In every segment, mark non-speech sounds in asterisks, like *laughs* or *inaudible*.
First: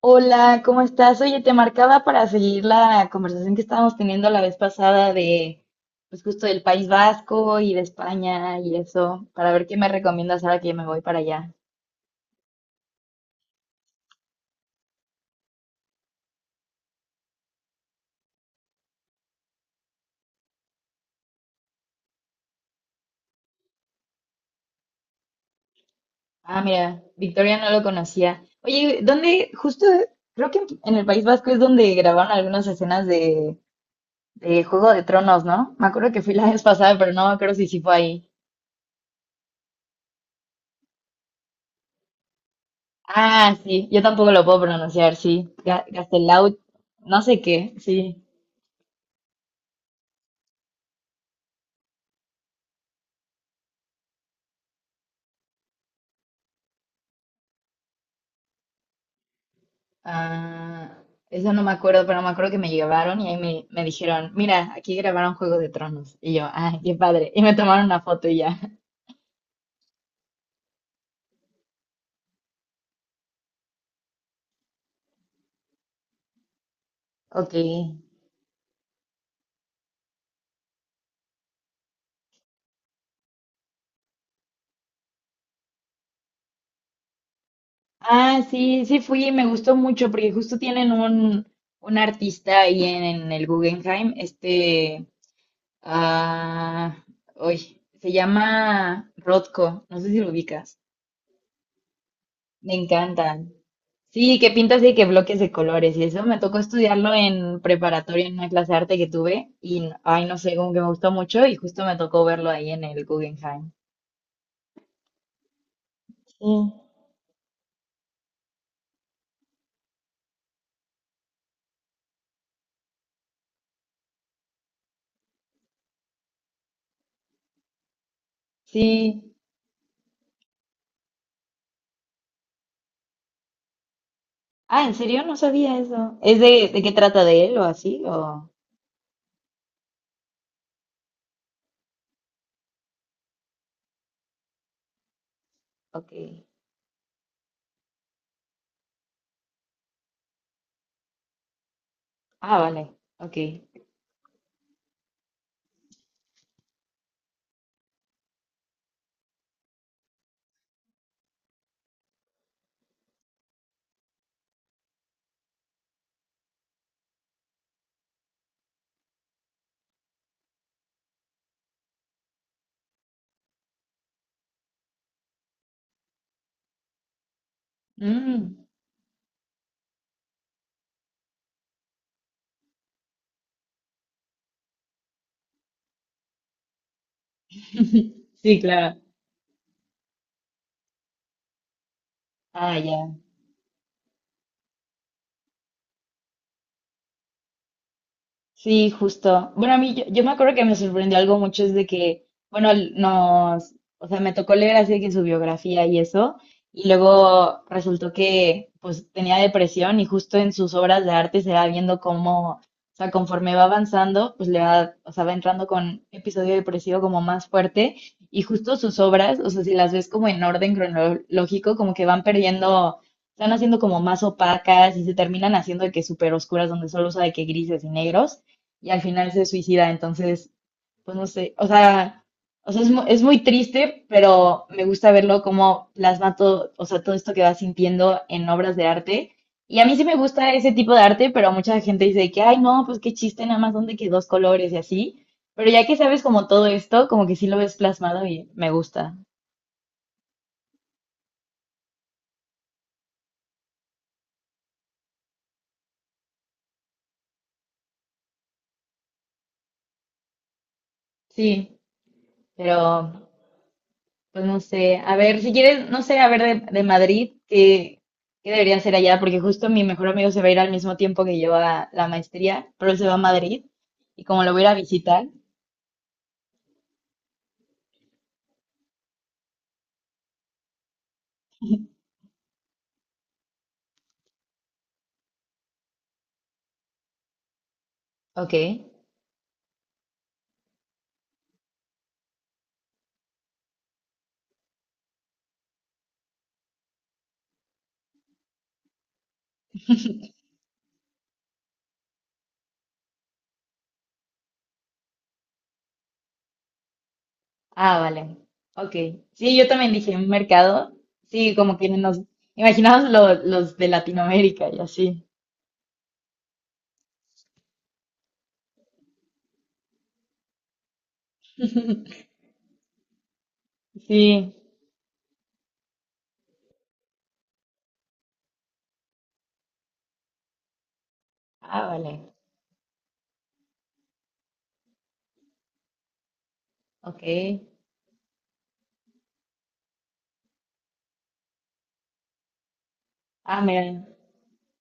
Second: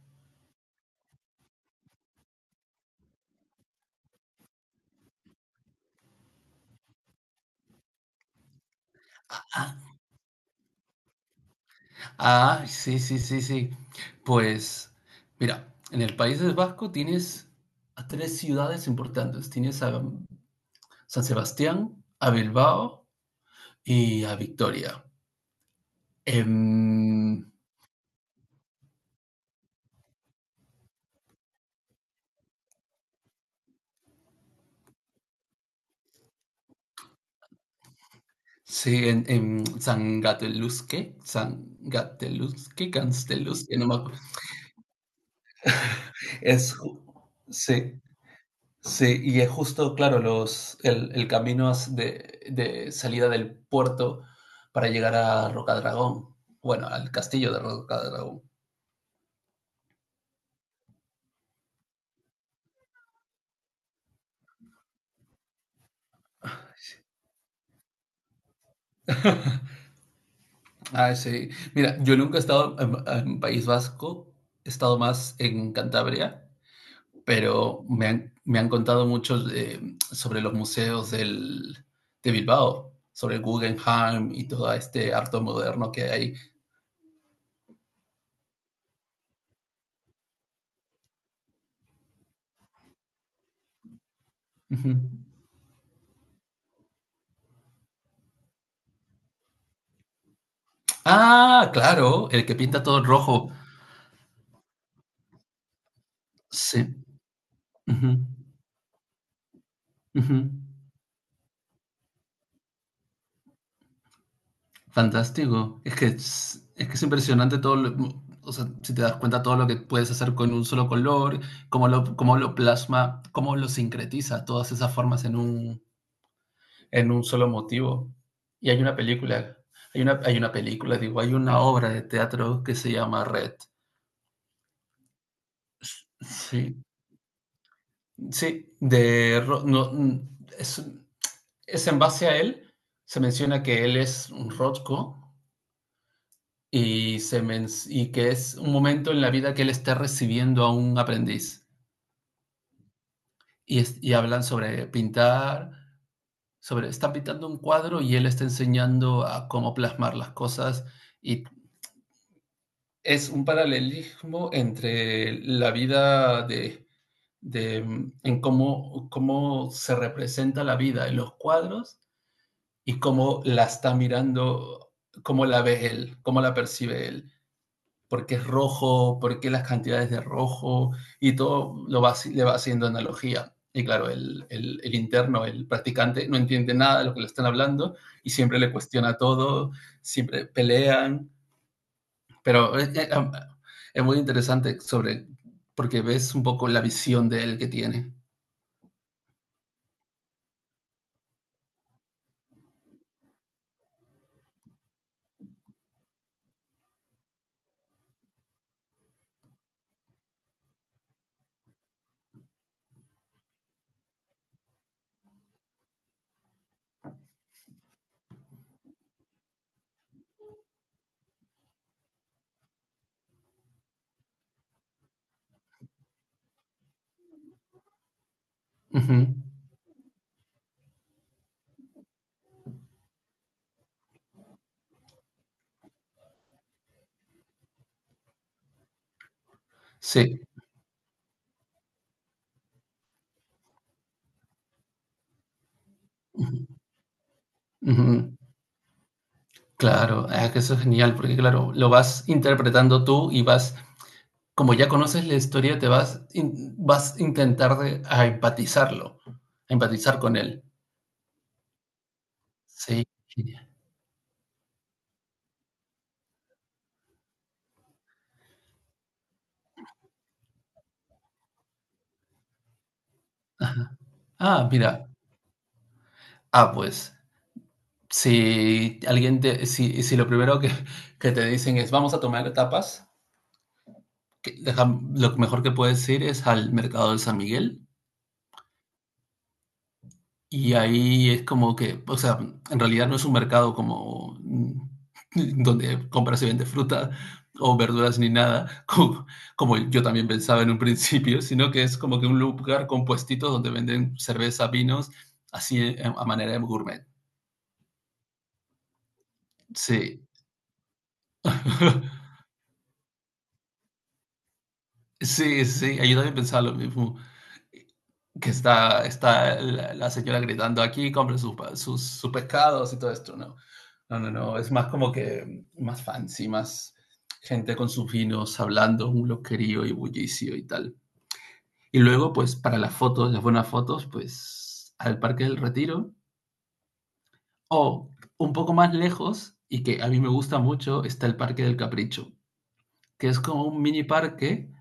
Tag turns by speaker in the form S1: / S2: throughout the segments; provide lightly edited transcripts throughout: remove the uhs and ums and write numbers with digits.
S1: Hola, ¿cómo estás? Oye, te marcaba para seguir la conversación que estábamos teniendo la vez pasada de, pues justo del País Vasco y de España y eso, para ver qué me
S2: Ah,
S1: recomiendas ahora que me voy para allá.
S2: ah, sí, sí, sí, sí. Pues, mira, en el País Vasco tienes a tres ciudades importantes. Tienes a San Sebastián, a Bilbao y a Victoria.
S1: Ah, mira,
S2: Em,
S1: Victoria no lo conocía. Oye, ¿dónde? Justo, creo que en el País Vasco es donde grabaron algunas escenas de Juego de Tronos, ¿no? Me acuerdo que fui la vez pasada, pero no me acuerdo si sí fue ahí.
S2: sí, en San Gateluzque, San Gateluzque,
S1: Ah,
S2: Gansteluzque, no
S1: sí,
S2: me
S1: yo
S2: acuerdo.
S1: tampoco lo puew pronunciar, sí. Gaztelau,
S2: Es, ju-
S1: no sé qué, sí.
S2: sí, Sí, y es justo, claro, el camino de salida del puerto para llegar a Rocadragón. Bueno, al castillo de Rocadragón.
S1: Ah, eso no me acuerdo, pero me acuerdo que me llevaron y ahí me dijeron, mira, aquí grabaron Juego de Tronos. Y yo, ay, qué padre. Y me tomaron una foto y ya.
S2: Ah, sí. Mira, yo nunca he estado en País Vasco, he estado más en Cantabria,
S1: Ok.
S2: pero me han contado mucho sobre los museos de Bilbao, sobre el Guggenheim y todo este arte moderno que hay.
S1: Ah, sí, sí fui y me gustó mucho porque justo tienen un artista ahí en el Guggenheim,
S2: Ujú.
S1: este, ah, uy, se llama Rothko, no sé si lo ubicas.
S2: Ah, claro, el que
S1: Me
S2: pinta todo en
S1: encantan.
S2: rojo.
S1: Sí, que pintas y que bloques de colores. Y eso me tocó
S2: Sí.
S1: estudiarlo en
S2: Ujú,
S1: preparatoria en una clase de arte que tuve. Ay,
S2: ujú.
S1: no sé, como que me gustó mucho y justo me tocó verlo ahí en el Guggenheim.
S2: Fantástico.
S1: Sí.
S2: Es que es impresionante todo lo, o sea, si te das cuenta todo lo que puedes hacer con un solo color, cómo lo plasma, cómo lo sincretiza todas esas formas en en un solo motivo. Y hay una
S1: Sí.
S2: película, hay una película, digo, hay una obra de teatro que se llama Red.
S1: Ah, ¿en serio? No sabía eso. ¿Es de
S2: Sí,
S1: qué trata de él o así?
S2: sí, de Ro- no, mm, es, es en base a él, se menciona que él es un Rothko
S1: Ok.
S2: y, y que es un momento en la vida que él está recibiendo a un aprendiz.
S1: Ah, vale. Ok.
S2: Y hablan sobre pintar, sobre, están pintando un cuadro y él está enseñando a cómo plasmar las cosas. Y es un paralelismo entre la vida de en cómo, cómo se representa la vida en los cuadros y cómo la está mirando, cómo la ve él, cómo la percibe él. Por qué es
S1: Mm.
S2: rojo, por qué las cantidades de rojo, y todo lo va, le va haciendo analogía. Y claro, interno, el practicante, no entiende nada de lo que le están hablando y
S1: *laughs*
S2: siempre
S1: Sí,
S2: le
S1: claro.
S2: cuestiona todo, siempre pelean, pero
S1: Ah,
S2: es,
S1: ya.
S2: es muy interesante sobre, porque ves un poco la visión de él que tiene.
S1: Sí, justo. Bueno, a mí yo me acuerdo que me sorprendió algo mucho es de que, bueno, nos, o sea, me tocó leer así de que su biografía y eso, y luego resultó que pues tenía depresión y justo en sus obras de arte se va viendo cómo, o sea, conforme va avanzando, pues le va, o sea, va entrando con episodio depresivo como más fuerte y justo sus obras, o sea, si las ves como en orden cronológico, como que van perdiendo, están haciendo como más opacas y se terminan haciendo de que súper oscuras donde solo usa de que grises y negros y al
S2: Ujú.
S1: final se suicida. Entonces, pues no sé, o sea es, es muy triste, pero me gusta verlo como plasma todo, o sea, todo esto que va sintiendo en obras de arte. Y a mí sí me
S2: Sí.
S1: gusta ese tipo de arte, pero mucha gente dice que, ay, no, pues qué chiste, nada más donde que dos colores y así. Pero ya que sabes como todo
S2: Ujú,
S1: esto, como que sí lo ves plasmado
S2: ujú.
S1: y me gusta.
S2: Claro, ah, que eso es genial, porque claro, lo vas interpretando tú y vas como ya conoces la historia, vas a a empatizarlo, a empatizar con él.
S1: Sí,
S2: Sí.
S1: pero pues no sé, a ver, si quieres, no sé, a ver de Madrid, ¿qué, qué debería hacer allá? Porque justo mi mejor amigo se va a ir al mismo tiempo que yo a la maestría, pero él se va a Madrid y como lo voy a ir
S2: Ah,
S1: a
S2: mira.
S1: visitar,
S2: Ah, pues, si lo primero que te dicen es vamos a tomar tapas, que deja- lo mejor que puedes ir es al mercado de San Miguel.
S1: ok.
S2: Y ahí es como que, o sea, en realidad no es un mercado como, *laughs* donde compras y vendes fruta o verduras ni nada, *laughs* como yo también pensaba en un principio, sino que es como que un lugar con puestitos donde venden cerveza, vinos, así a manera de gourmet.
S1: Ah, vale, ok. Sí, yo también dije
S2: Sí,
S1: un mercado, sí, como que nos
S2: *laughs*
S1: imaginamos los de Latinoamérica y así.
S2: sí, ahí yo también pensaba lo mismo. Que está, la señora gritando aquí, compre sus pescados y todo esto, ¿no? No, no,
S1: Sí,
S2: no, es más como que más fancy, más gente con sus vinos hablando, un loquerío y bullicio y tal.
S1: ah,
S2: Y
S1: vale,
S2: luego, pues para las fotos, las buenas fotos, pues al Parque del Retiro,
S1: ok.
S2: o un poco más lejos y que a mí me gusta mucho está el Parque del Capricho, que es
S1: Ah,
S2: como un
S1: mira,
S2: mini parque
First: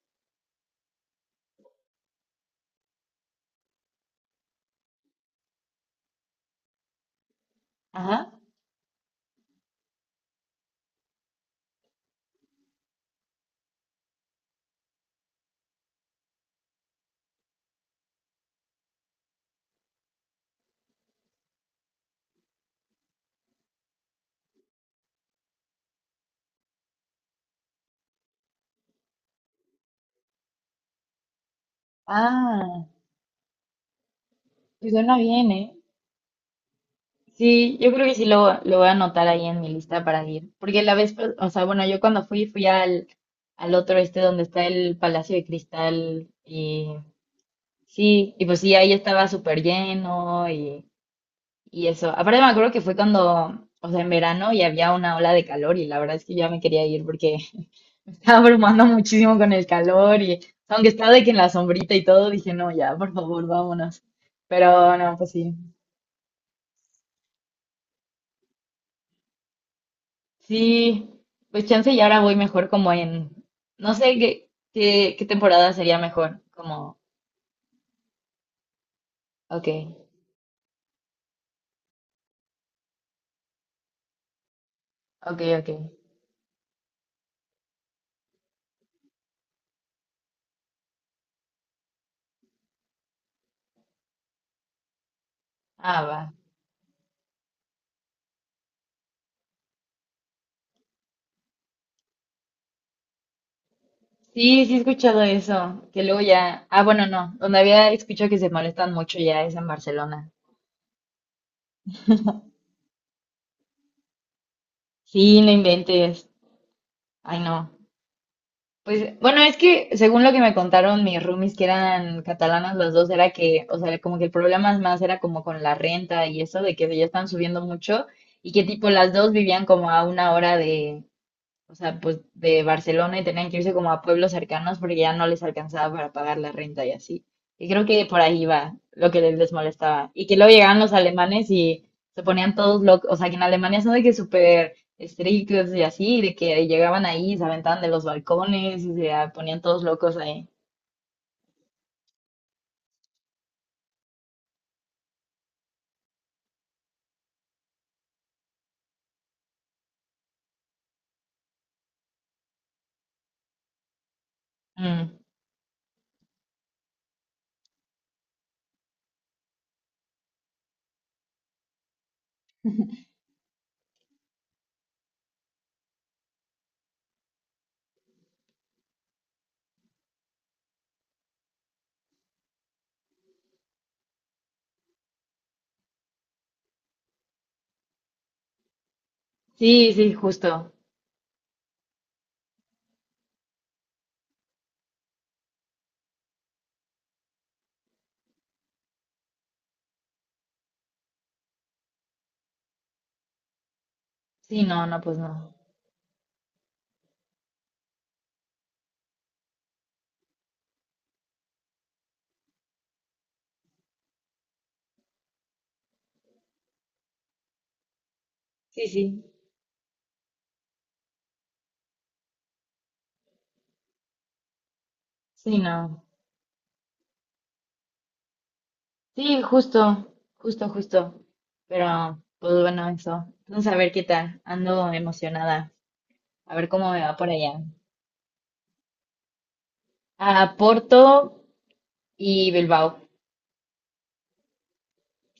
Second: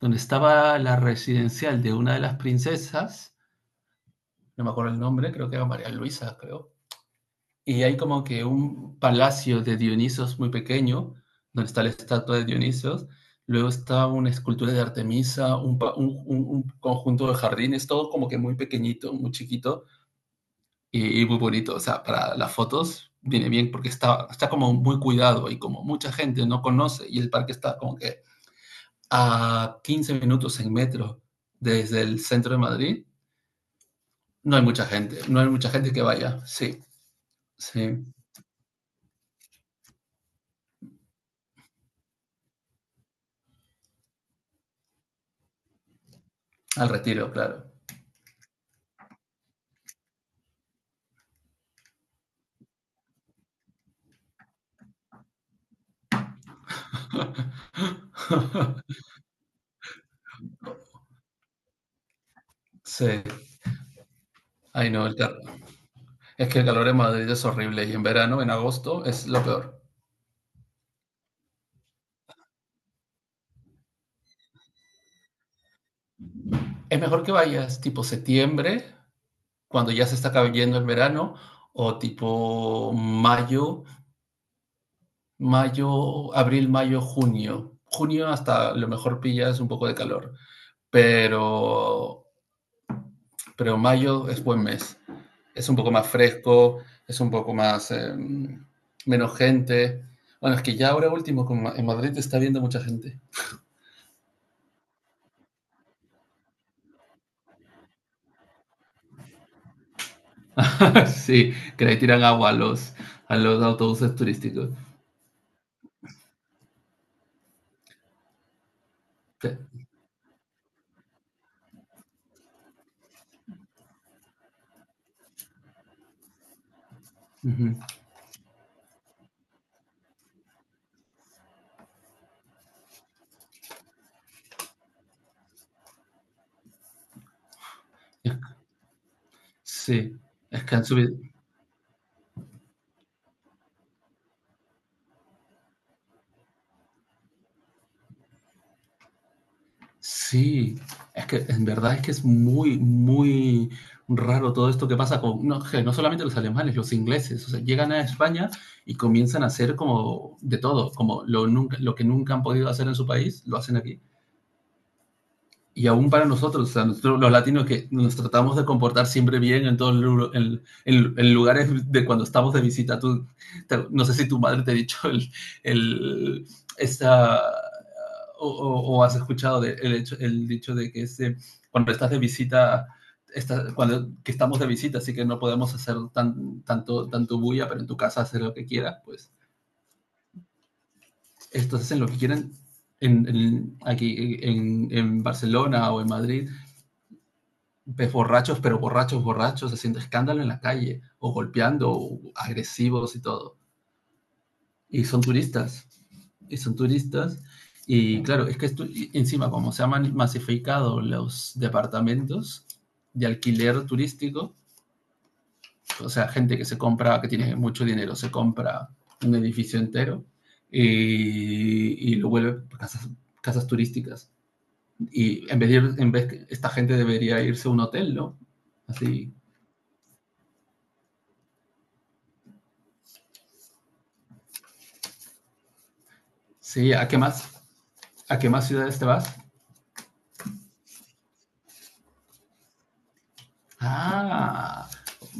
S2: donde estaba la residencial de una de las princesas, no me acuerdo el nombre, creo que era María Luisa, creo. Y hay como
S1: ajá.
S2: que un palacio de Dionisos muy pequeño, donde está la estatua de Dionisos. Luego está una escultura de Artemisa, un, pa- un conjunto de jardines, todo como que muy pequeñito, muy chiquito y muy bonito. O sea, para las fotos viene bien porque está como muy cuidado y como mucha gente no conoce y el parque está como que a 15 minutos en metro desde el centro de
S1: Ah,
S2: Madrid. No hay mucha
S1: pues suena
S2: gente, no hay
S1: bien,
S2: mucha
S1: ¿eh?
S2: gente que vaya. Sí,
S1: Sí, yo
S2: sí,
S1: creo que sí lo voy a anotar ahí en mi lista para ir. Porque la vez, o sea, bueno, yo cuando fui al otro este donde está el Palacio de Cristal y
S2: al Retiro, claro.
S1: sí, y pues sí, ahí estaba súper lleno y eso. Aparte me acuerdo que fue cuando, o sea, en verano y había una ola de calor y la verdad es que yo ya me quería ir porque *laughs* me estaba abrumando
S2: *laughs*
S1: muchísimo con el calor y aunque estaba de que en la sombrita y todo, dije, no, ya,
S2: Sí,
S1: por favor, vámonos.
S2: ay
S1: Pero
S2: no,
S1: no, pues sí.
S2: es que el calor en Madrid es horrible y en verano, en agosto, es lo peor.
S1: Sí, pues chance y ahora voy mejor como en, no sé qué temporada sería mejor, como,
S2: Es mejor que vayas tipo septiembre,
S1: ok,
S2: cuando ya se está cayendo el verano, o tipo mayo,
S1: ok, ok,
S2: mayo, junio. Junio hasta a lo mejor pillas un poco de calor, pero mayo es buen mes. Es un poco
S1: ah,
S2: más
S1: va.
S2: fresco, es un poco más menos gente. Bueno, es que ya ahora último en Madrid está viendo mucha gente.
S1: Sí, sí he escuchado eso, que luego ya, ah, bueno, no, donde había escuchado que se molestan mucho ya es en Barcelona.
S2: *laughs* Sí, que le tiran agua a los autobuses turísticos.
S1: Sí, no inventes, ay, no. Pues, bueno,
S2: Sí.
S1: es que según lo que me contaron mis roomies, que eran catalanas los dos, era que, o sea, como que el problema es más era como con la renta y eso, de que ya están
S2: Uh
S1: subiendo
S2: -huh.
S1: mucho y que tipo las dos vivían como a 1 hora de, o sea, pues de Barcelona y tenían que irse como a pueblos cercanos porque ya no les alcanzaba para pagar la renta y así. Y creo que por ahí va lo que les molestaba.
S2: Sí,
S1: Y que luego
S2: es que
S1: llegaban
S2: han
S1: los
S2: subido.
S1: alemanes y se ponían todos locos, o sea, que en Alemania son de que súper estrictos y así, de que llegaban ahí, y se aventaban de los balcones y se ponían todos locos ahí.
S2: Sí, es que en verdad es que es muy, muy raro todo esto que pasa con, no, que no solamente los alemanes, los ingleses, o sea, llegan a España y comienzan a hacer como de todo, como lo que nunca han podido hacer en su país, lo hacen aquí.
S1: Mm.
S2: Y aún para nosotros, o sea, nosotros, los latinos que nos tratamos de comportar siempre bien en todos los en lugares de cuando estamos de visita. No sé si tu madre te ha dicho el esta, o, has escuchado de, el, hecho, el dicho de que cuando estás de visita, cuando que estamos de visita, así que no podemos hacer tanto bulla, pero en tu casa hacer lo que quieras, pues
S1: Sí, sí, justo.
S2: estos hacen lo que quieren aquí en Barcelona o en Madrid ves borrachos, pero borrachos, borrachos, haciendo escándalo en la calle, o golpeando, o agresivos y todo.
S1: Sí, no, no,
S2: Y
S1: pues
S2: son
S1: no.
S2: turistas, y son turistas. Y claro, y encima, como se han masificado los departamentos de alquiler turístico, o sea, gente que se compra, que tiene mucho dinero, se
S1: Sí,
S2: compra
S1: sí.
S2: un edificio entero y lo vuelve casas, casas turísticas. Y
S1: Sí, no.
S2: en vez, esta gente debería irse a un hotel, ¿no? Así,
S1: Sí, justo, justo, justo. Pero, pues bueno, eso. Entonces, a ver qué tal. Ando emocionada. A ver
S2: sí,
S1: cómo me
S2: ¿a
S1: va
S2: qué
S1: por allá.
S2: más? ¿A qué más ciudades te vas?
S1: A Porto y Bilbao.
S2: Ah,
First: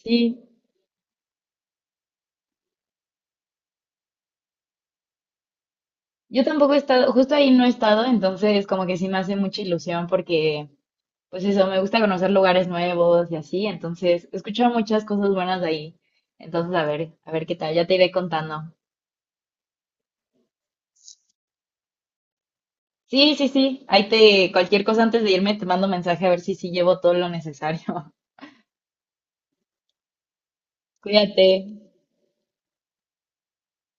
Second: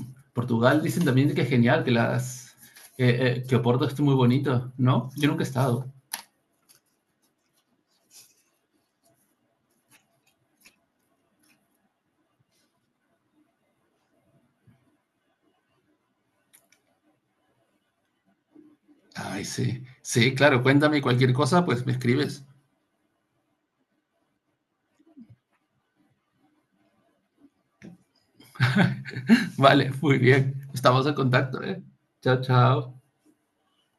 S1: Sí,
S2: Portugal dicen también que es genial, que las que Oporto es muy bonito, ¿no? Yo nunca he estado.
S1: yo tampoco he estado, justo ahí no he estado, entonces como que sí me hace mucha ilusión porque, pues eso, me gusta conocer lugares nuevos y así. Entonces, he escuchado muchas cosas buenas de ahí. Entonces, a ver qué tal. Ya te iré contando.
S2: Ay, sí. Sí, claro, cuéntame cualquier cosa, pues me escribes.
S1: Sí, sí, sí. Ahí te, cualquier cosa antes de irme, te mando mensaje a ver si sí llevo todo lo necesario.
S2: Vale, muy bien. Estamos en
S1: Cuídate.
S2: contacto, ¿eh? Chao, chao.